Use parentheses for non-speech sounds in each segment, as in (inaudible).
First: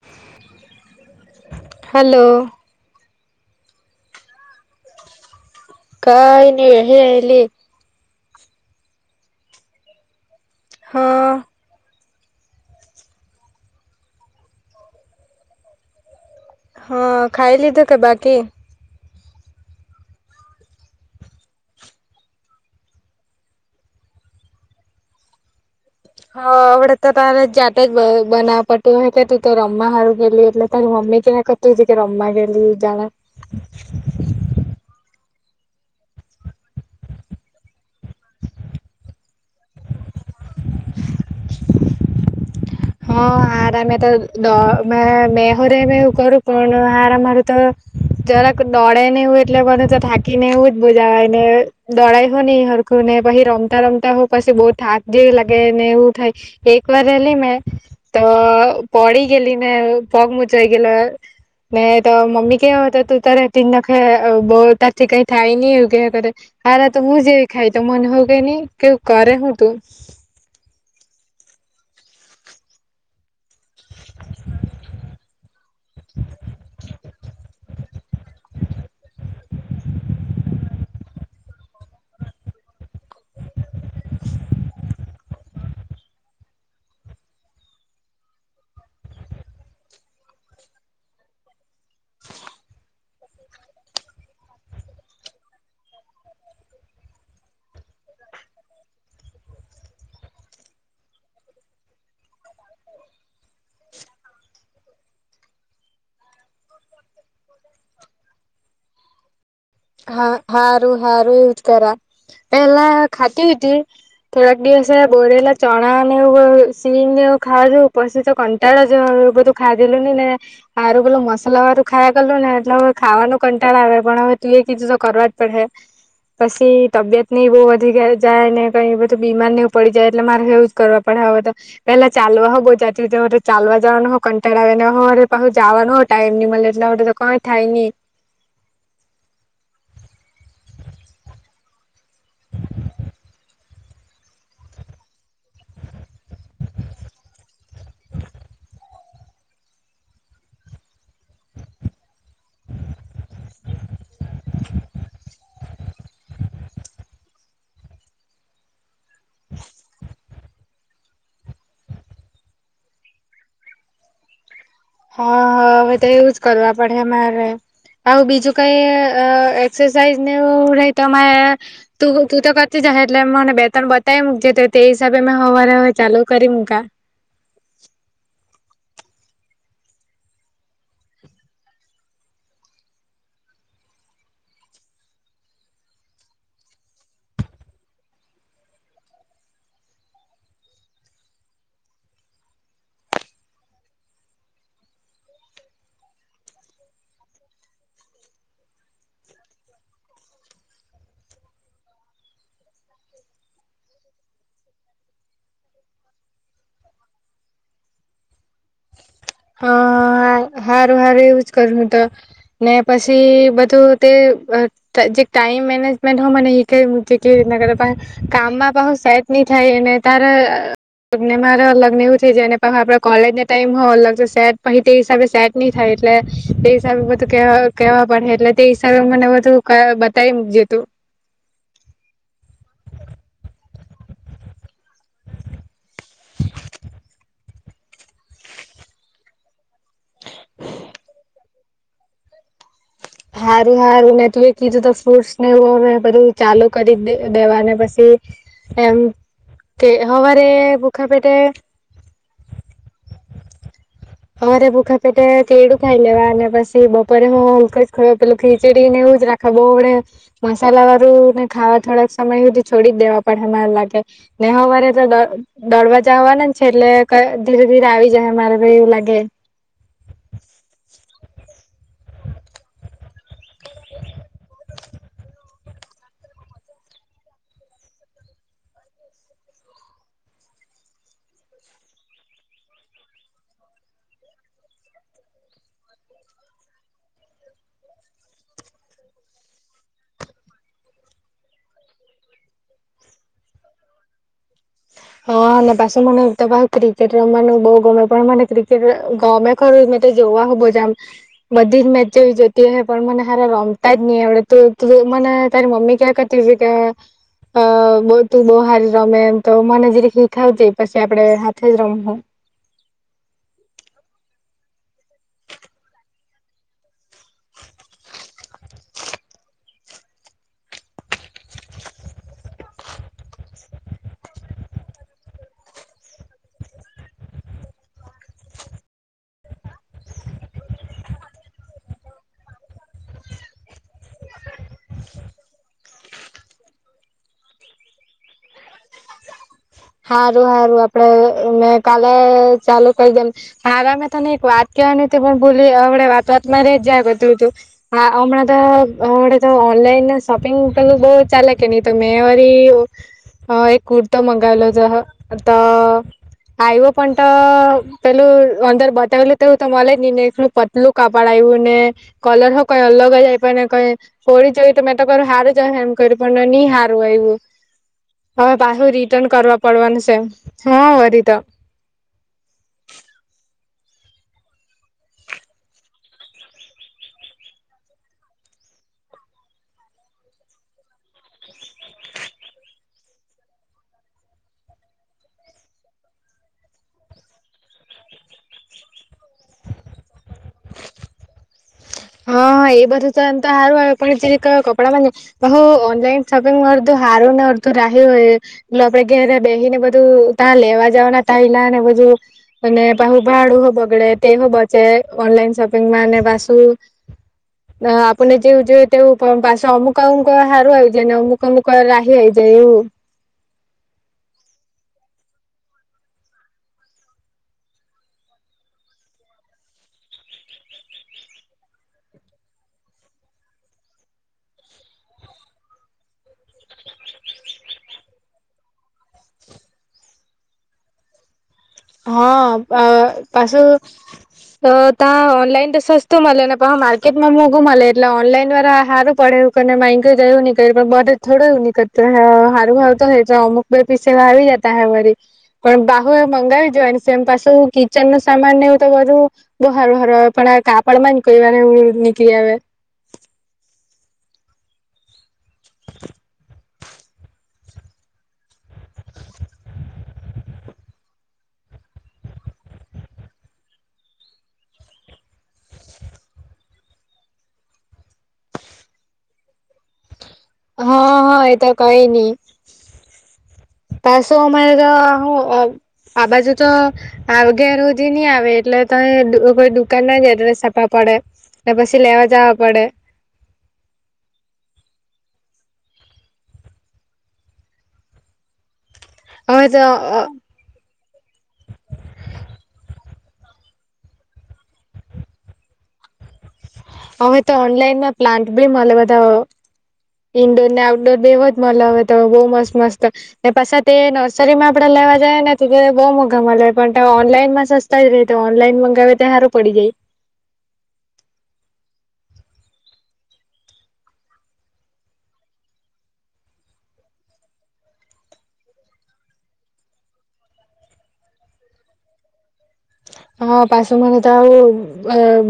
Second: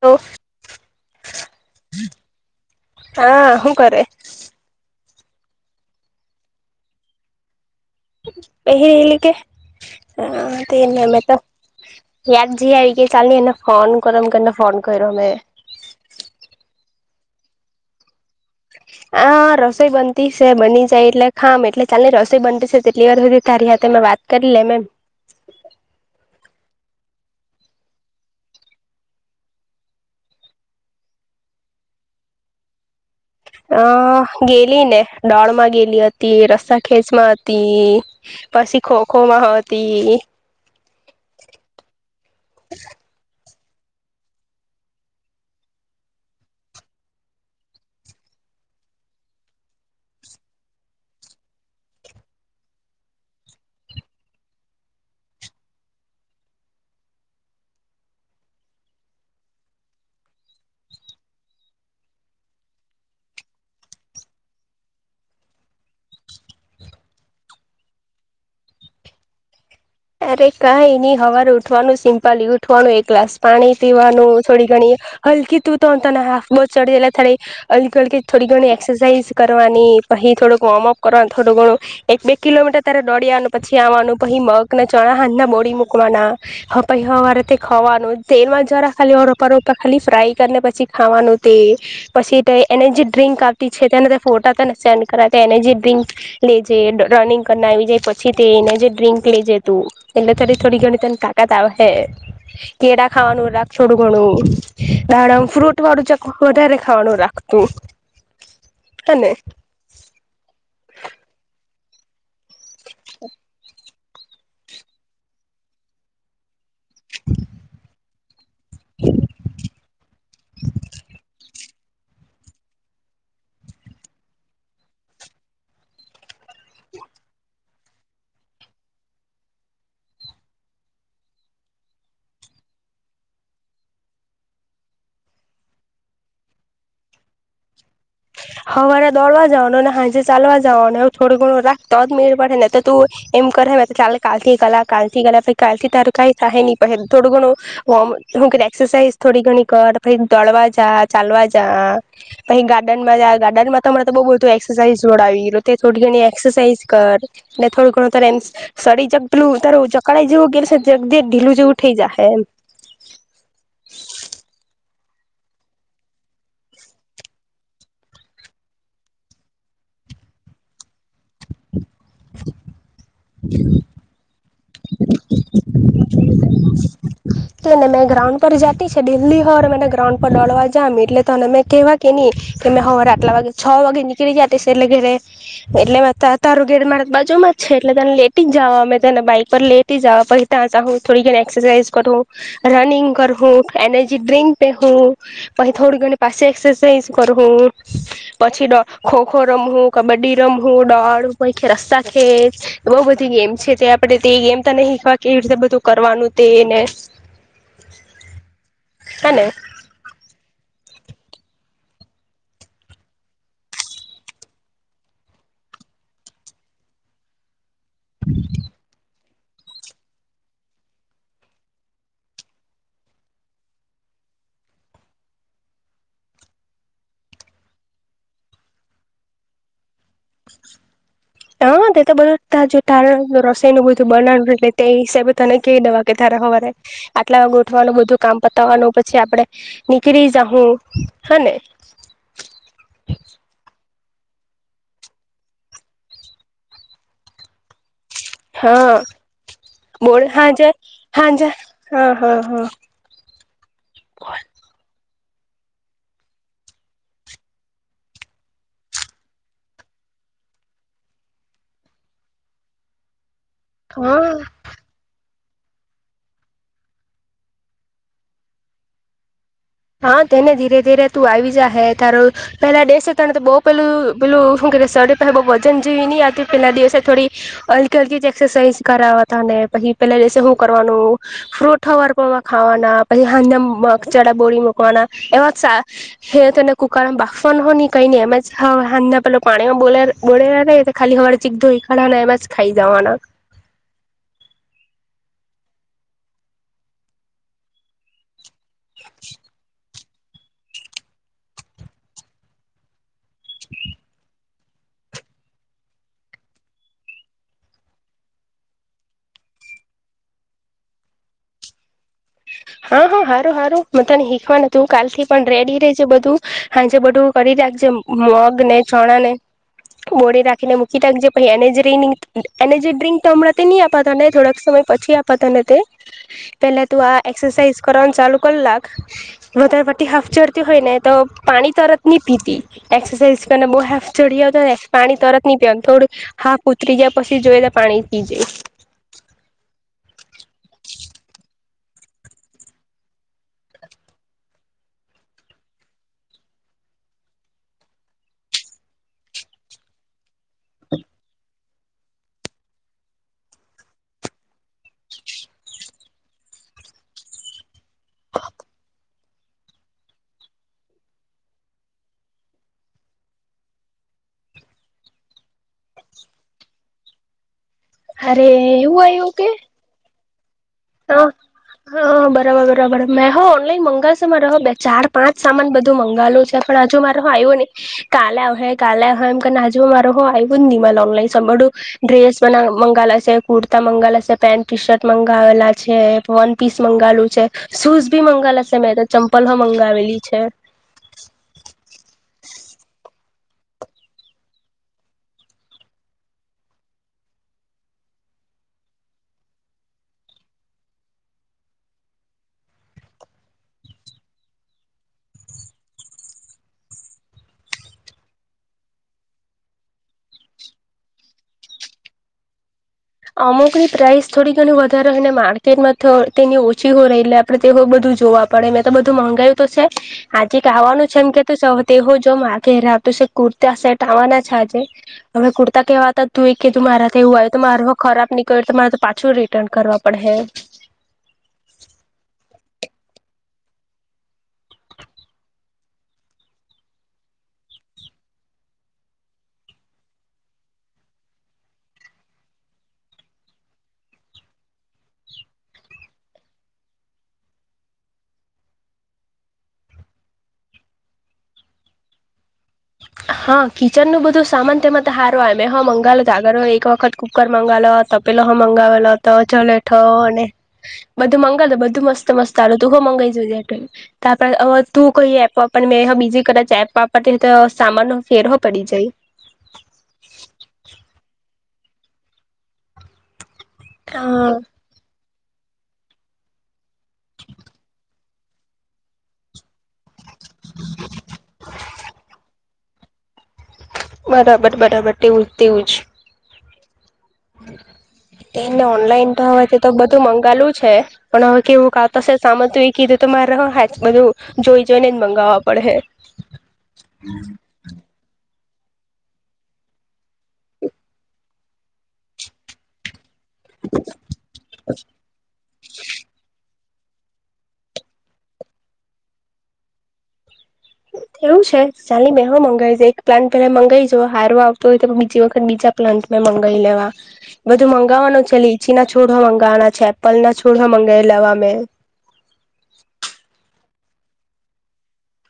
Hello. Hello. હા હું કરે? કઈ ની એહે એલી બેહિ રેલી કે હા તેમ મેને તો હા યાદ જેવી આવી ગય ચાલ ને એને ફોન કરુ એમ કરી ને ફોન કર્યો મે હા ખાય લીધુ કે બાકી? હા રસોઈ બનતી સે બની જાય એટલે ખામ એટલે ચાલ ને રસોઈ બનતી છે, તેટલી વાર હુધી તારી હાથે મેં વાત કરી લેમ એમ હા અમડે તો તારે જાતે જ બ બનાવવા પડતું અહે કે તું તો રમવા હારું ગેલી એટલે તારી મમ્મી મમ્મી કિયા કરતી હતી કે રમવા ગેલી જાણે અ ગેલી ને. દોડ માં ગેલી હતી, રસ્તા ખેંચ માં હતી પસી ખોખો માં હતી. (inaudible) હા આ મે તો દોડ મે મે મેહરે કરું કે હારા મારે તો જરાક જ દોડે ને એવું એટલે મને તો થાકી ને એવું જ બો જાય ને દોડાય હો ની હરખું ને પછી રમતા રમતા રમતા પસી બો થાક જેવી લાગેને એવું થાય. એક વાર ગેયલી ને તો પડી ગેલી ને પગ મુચવાઈ ગયલો. ને તો મમ્મી કેયા કરતી તારે થી નક બો તારથી કઈ થાય ની એવું કેયા કરે. હારા તો હું જેવી ખાય તો મને હો એવું કે ની કે કરે હું તું. સવારે ઉઠવાનું સિમ્પલી ઉઠવાનું એક ગ્લાસ પાણી પીવાનું થોડી ઘણી હલકી તું તો હાફ બ થળ થોડી ઘણી એક્સરસાાઈઝ કરવાની પછી થોક વોર્મઅપ કરવા. થોડું ઘણું એક બે કિલોમીટર ત્યારે દોડ્યાનું પછી આવવાનું પછી મગ ઘણા હાથ ના બોડી મકવાનાપાઈ સવારે ખવાનું તેલમાં જરા ખાલીપ ખાલી ફ્રાય કરીને પછી ખાવાનું પછી એને જે ડ્રિક આવતી છે તેને ફોટા એને જે ડ્રિંક લેજે રનિંગ કરના આવી જાય પછી તે એને જે ડ્રિંક લેજે. તે ને એટલે થો થોડી ઘણી તને કાકા ત હે કેળા ખાવાનું રા થોડું ઘણું દાડમ ફ્રૂટ વાળું ચક વધારે ખાવાનું રાખવું. તું અને (inaudible) હા હારું હારું દ તાર એલા ખાદી હો. થોડાક દિવસ બોરેલા ચણા ને સીનેવું ખાવા જો ઉપસ્થિત તો કંટાળો જો. એવુ બધું ખાધેલું ને ને આવેલું મસાલા વારું ખાયા કરલું ને એટલે હવે ખાવાનું કંટાળ આવે પણ હવે તું એ કીધું તો કરવા જ પડે. પછી તબિયત ઈ બહુ વધી જાય ને કઈ એ બધું બીમાર નને પડી જાય એટલે મારે એવું જ કરવા પડે. પેલા ચાલવા હો બહુ જતી ચાલવા જવાનું હો કંટાળ આવે ને હોરે જવાનું હો. એમની મ એટલા માટે તો કઈ થાય નહી. હવારે દોડવા જવાનું ને સાાંજે ચાલવા જવાનું થોડું ઘણું રાખતો જ મેળ પડે ને તો તું એમ કરે ચાલે કાલ થી ગાલા કાલ થી ગા પછ કાલ થી તારું કંઈ થ નહી પ થોડું ઘણું (inaudible) હું એક્સરસઝ થોડી ગણી કર દળવા જા ચાલવા જા. ગાર્ડન ગાર્ડનમાં તરે તો બ બ એક્રસાઝ જોડાવ થોડી ઘણી એક્સરસાઝ કર ને થોડું ઘણ તારે સડી જકલું ત ચકડા જવું કે જગદી ઢીલું જેવું થઈ જા હ એમ હા હ હવે તો એવુંજ કરવા પડે અમારે આવ બીજું કઈ એક્સરસાઇઝને તો તું તું તો કરતી જાય એટલે મને બે તણ બતાવી મકજ તો તે હિસાબે મે સવારે હવે ચાલુ કરી મકા એટને મેં ગ્રાઉન્ડ પર જાતી છે દિલ્હી હોરને ગ્રાઉન્ડ પર લડવા જામ એટલે તોને મેં કેવા કે નહી કેં હરે આટલા વાગે છ વાગે નીકળી જતી એટલે ઘેરે એટલે તારું ઘેર માર બાજુમાં છે એટલે તને લેટ જવા અમે તને બાઈક પર લેટ જવા પછી ત્યાં હું થોડી ઘણી એક્સરસાઇઝ કરું રનિંગ કરું એનર્જી ડ્રિક પે હું પછ થોડી ઘણી પાસે એક્સરસાઇઝ કર પછી ખોખો રમ કબડ્ડી રમું દોડ પૈ રસ્તા ખે બહ બધી ગેમ છે તે આપડે તે ગેમ તો નહી શીખવાવી રીતે બધું કરવાનું તેને હેને હા હા ું કર તો ને પછી બધું ટમ એક્સેસાઇઝ સીકાવી મૂકજે ની થાય એને તારે લગને મારે અલગ ને એવું થઈ જાયને પણ આપડે કોલેજને ટાઈમ અલગ સેટ પછ તે હિસાબે સેટ નહી થાય એટલે તે હિસાબે બધું કેવા પડે એટલે તે હિસાબે મને ું બતાય જે તું હ તો બધું ત તાર રસો નું બધું બનાવું એટલે તે હિસાબે તને કહી દવા કે તારે સવારે આટલા ગોઠવાનું બધું કામ પતાવવાનું પછી આપડે નીકળી જા હું હા ને સારું હારું મેં તું એ કીધું તો ફ્રૂટસ ને હ બધું ચાલુ કરી દે દેવાને પછી હા એમ કે બોલ હવાારે હાજે બખાપેટેટે હાજે હા હા હા હરે બખા પેટે ચીડું ખાઈ લેવા અને પછી બપોરે હું અંક જ ખયો પેલું ખીચડીને એવું જ રાખવા બહુ વડે મસાલા વારુ ને ખાવા થોડાક સમય સુી છોડી દેવા પણમાં લાગે હા નેહ વરેે તો દડવાજ આવવાના છે એટલે ક ધીરે ધીરે આવી જાહે મારે તો એવું લાગે. હા તેને ધીરે ધીરે તું આવી જાહે તારું પેહલા દેસ તને તો બોવ પેલું પેલું હું સળી પાહે બઉ વજન જેવી નહીં હતી પેહલા દિવસે થોડી હલકી હલકી જ એક્સરસાઇઝ કરાવવા હતા ને પહે પેહલા દિવસે હું કરવાનું ફ્રૂટ હવાર પોરમા ખાવાના પહી હાજના મગ ચણા બોરી વાના એવા શા કુકરમા બાફવાનુ ને કઈ ની એમ જ હ હાજના પેલું પાણીમાં બો બોળેલા રેય એટલે હવાર જીગ ધોઈ કાઢવાના એમજ ખાઈ જાવાના. હ ને પસી મને એક તો પાહુ ક્રિકેટ રમવાનું બહુ ગમે પણ મને ક્રિકેટ ગમે ખરું તે જોવા હો બો જામ બધી જ મેચ જેવી જોતી અહે પણ મને હારા રમતા જ નહીં આવડે તો મને તારી મમ્મી કીયા કરતી ઉતી કે અ બ તું બોવ હારી રમે એમ તો મને જીરીક હીખાવજે પછી આપડે હાથે જ રમહુ. હા હા હારું હારું મેં તને શીખવા ને તું કાલથી પણ રેડી રેહજે બધું હાજે બધું કરી રાખજે મગને ચણાને બોળી રાખીને મુકી રાખજે પછી એનજરી એનર્જી ડ્રિક તો અમણેથી ની આપા તને થોડાક સમય પછી આપા તને તે પેહલે તું આ એક્સરસાઇઝ કરવાનું ચાલુ કરલાક વધારે પડતી હાફ ચડતી હોય ને તો પાણી તરત ની પીતી એક્સરસાઝ બો હાફ ચડી આવેન તો પાણી તરત ન પીવાનું થોડું હાફ ઉતરી જાય પ છી જોએ તો પાણી પીજે. હારું હારું આપડે મેં કાલે ચાલુ કરી દેમ પઢ હારા મે તને એક વાત કેવાની તે ભૂલી વાત વાતમાં રેય જ જાહે બધું તું હા હમણાં તો હવારે તો ઓનલાઈનના શોપિંગ પેલું બઉ ચાલે કે ની તો મેં વળી એક કુર્તો મંગાવેલો તો આયવો પણ તો પેલું અંદર બતાવેલું તેવું તો મલે જ ની ને એટલું પતલું કાપડ આયવુ ને કલર હો કંઈ અલગ જ આયપો ને કઈ ફો પેહરી જોયું તો મેં તો કરું હારુ જ અહે એમ કયરુ પણ ની હારુ આયવુ. અરે હવે પાસુ રિટર્ન કરવા પડવાનું છે. હા હ વરી તો હ બરાબર બરાબર મેં હો ઓલાઈન મંગાવશે શે મારે હો બે ચાર પાંચ સામાન બધું મંગાવેલુ છે પણ હજુ મારામાં આયવુ ની કાલે આવહે કાલે આવહે એમ કરને અજુ મારું હો આયવુ જ ની મલે ઓનલાઈ બધું ડ્રેસ મંગાવેલા છે તા મંગાલા છે પેન્ટ ટી શર્ટ મંગાવેલા છે વન પીસ મંગાલું છે શૂઝ ભી મંગાવેલાશે મેં તો ચંપલ હો મંગાવેલી. છે. હા એ બધું તો એમ તો હારું આવે પણ જીરીક કપડામાં હુ ઓનલાઈન શોપિંગ મારું તો હારું ન રાહી હોય એ આપડે ઘેરે બેહીને બધું તાં લેવા જાવાના ટાઈલા ને બધું અને પાહુ ભાડું હો બગડે તે હો બચે ઓનલાઈન શોપિંગમાં અને પાસુ (inaudible) અ આપુણને જેવું જોએ તેવુ પાસે અમુક અમુક હારું આવી જાયને અમુક અમુક રાહી રઈ જાય. એવું (inaudible) અમુકની પ્રાઇસ થોડી ઘણી વધારે હોય ને માર્કેટમાં તો તેની ઓછી હોય રેય એટલે આપડે તે હો બધું જોવા પડે મેં તો બધું મંગાયું તો છે આ જીક આવાનું કે તું છે એમ કે તું છે અવે તેહો જોમ આ કયારે આ કુર્તા સેટ આવાના છે આજે હવે કુર્તા કેહવા આવતા તુંએ કીધું મારા તો એવું આવે તો મારા હો ખરાબ નીકળયુ તો મારે તો પાછું રિટર્ન કરવા પડ હે. હ આ પાશું તો તા ઓનલાઈન તો સસ્તું મળે ને પાહુ માર્કેટમાં મોંઘું મળે એટલે ઓનલાઈન દ્વારા હારું પડે. માયગુ જોયું ની કયરુ બધુ થોડું નીકળીતુ અહે હારુ હારુ તો રેય જાહે અમુક બે પીસ એવા આવી જતા અહે વરી પણ પાહુ મંગાવી જોએ ને સેમ પાછું કિચેનનુ સામાનને એવું તો બધું બો હારુ હારુ આવે પણ આ કાપડમા જ કોઈ વાર એવું નીકલી આવે. હા કિચનનું બધું સામાન તેમાં તો સારું આવે મેં હો મંગાવેલુ તો આગળ હો એક હો વખત કુકર મંગાવલો તપેલો હો મંગાવલો હતો જલેઠો ને બધું મંગાવલુ બધું મસ્ત મસ્ત આલુ તું હો મંગાઈ જોજે અવે તું કઈ એપ વાપરે ને મેં હો બીજી કદાચ એપ પાપરતી તો સામાનો ફેર હો પડી જાય. હ હ એ તો કઈ ની. પાસું અમારે હા તો હું અ આ બાજુ તો આ ઘેર હોધી ની આવે એટલે તહીં દુ ઉભું દુ દુકાનના જ અડ્ર્સ આપવા પડે તો પસી લેવા જાવા પડે. બરાબર-બરાબર તેવું તેવુંજ. એ ને ઓનલાઈન તો હવે તેતો બધું મંગાએલું છે. પણ હવે કેવુંક આવતો સે સામાન કેવીક કીધું તો મારે હો હાચ બધું જોઈ જોઈને જ મંગાવવા પડેે હે. હવે તો ઓનલાઈનમાં પ્લાન્ટ બી મલે બધા અ ઈન્ડોર ને આઉટડોર બેવજ મલે હવે તો બહુ મસ્ત-મસ્ત. ને પાસા તે નર્સરીમાં આપડે લેવા જાય ને તો તે બહુ મોંઘા મલે. પણ તાં ઓનલાઈનમાં સસ્તા જ રે તો ઓનલાઈન મંગાવે તે હારું પડી જાય. (inaudible) એવું છે ચાલ ની મેં હો મંગાવી દેવ એક પ્લાન્ટ પેલા મંગાવી જોવા હારો આવતો હોય તો બીજી વખત બીજા પ્લાન્ટ મં મંગાઈ લેવા. બધું મંગાવવાનું છે લીચીના છોડ હો મંગાવવાના છે. એપલ ના છોડ હો મંગાઈ લેવા મે. (inaudible) હ પાસુ મને તો આવું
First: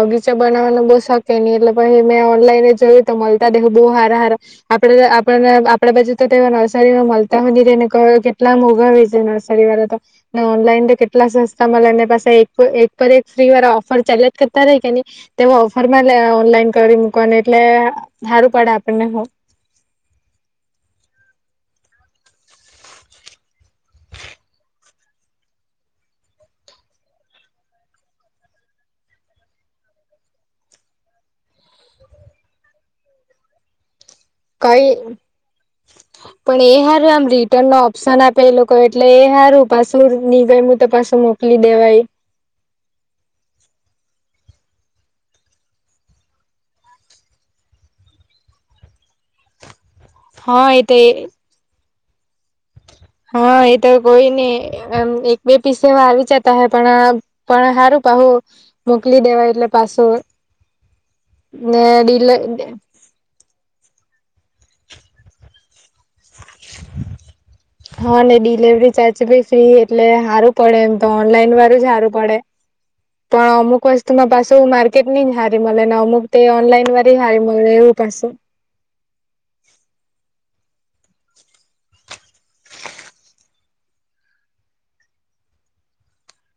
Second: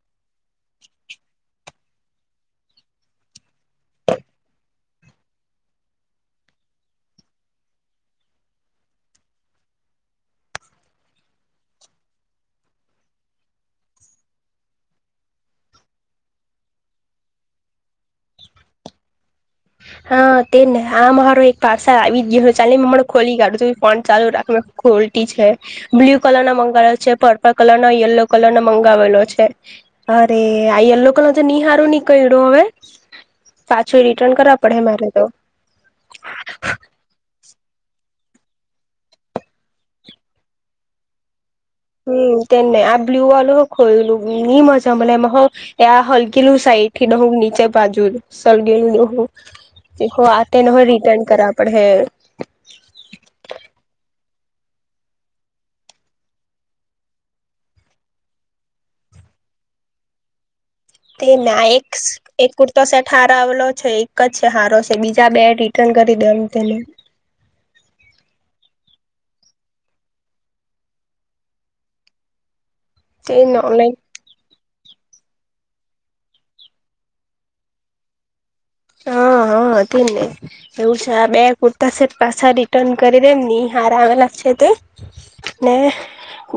અ બગીચા બનાવવાનું બો શોક કે ની એટલે પહી મેં ઓનલાઈન જ એ જ તો મલતા દેહું બો હારા-હારા આપડે આપડે આપડે બાજુ તો તેવા નર્સરીમાં મલતા હો ની રેને. ઘરે કેટલા મોંઘા વેચે નર્સરીવાલા તો ને ઓનલાઈન તો કેટલા સસ્તા મલે એને પાસા તાં એક પર એક પર ફ્રી વાળા ઓફર ચાલીયા જ કરતા રહે કે ની તેવો ઓફરમાં લે ઓનલાઈન કરી મુકવાનું. એટલે હારું પડે આપણને હો. હા તેને આ મારો હારો એક પાર્સલ આવી ગિયું હે ચાલની મે હમણાં ખોલી કાઢું તું ફોન ચાલુ રાખ. ખોલતી છે બ્લુ કલરનો મંગાવેલો છે, પર્પલ કલરનો યલો કલરનો મંગાવેલો છે. અરે આ યલો કલર તો ની હારું નીકળ્યું હવે પાછુ રિટર્ન કર કઈ પણ એ હારુ આમ રિટર્નનો ઓપ્શન આપે પે લોકો એટલે એ હારું પાસુ ની ગઈમું તો પાસુ મોક હમ્મ તેને આ બ્લુ વાળું હો ખોઇલુ. ની મજા મલે એમાં હો એ આ હલગેલુ સાઈડથી દેહુ નીચે બાજુ સડગેલું દેહુ. તેહો આ હા તેને હો એ તો રિટર્ન કરવા પડે હે. હ એ તો કોઈ ની એક બે પીસે એવા આવી જતા હે પણ પણ હારું. પાહું મોકલી દેવાય એટલે પાછો. તે ના એક એક કુર્તો સેટ હારો આવેલો છે એક જ છે હારો છે બીજા બે રી હા ને ડિલવરી ચાર્જ- ભી ફ્રી એટલે સારું પડે એમ તો ઓનલાઈન વાળું જ હારું પડે. પણ તેને અમુક ઓનલાઈન વસ્તુમાં પાસું માર્ક કેટની જ હારી મલે ને અમુક તે ઓનલાઈન વાળી હારી મલે એવું પાછું. હા. હા હતી ને એવું છે આ બે કુર્તા સેટ પાછા રિટર્ન કરી દેમ ની હાર આવેલા છે. એ તો ને.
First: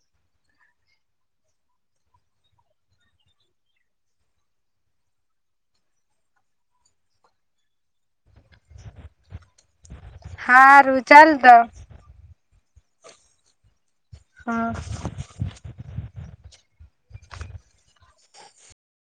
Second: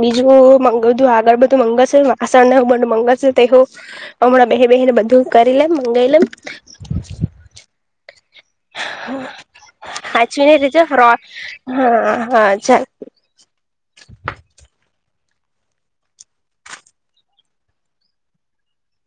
બીજું હો મંગધું આગળ બધું મંગળ છે વાસણ ને એવુ બધું મંગળ છે તેહો હમણાં બે-બે એને બધું કરી લેમ મંગાઈ લેમ. હાચવી ને રેજે હારું ફ્રોડ ચાલ તો હ હારું. ચાલ. (inaudible)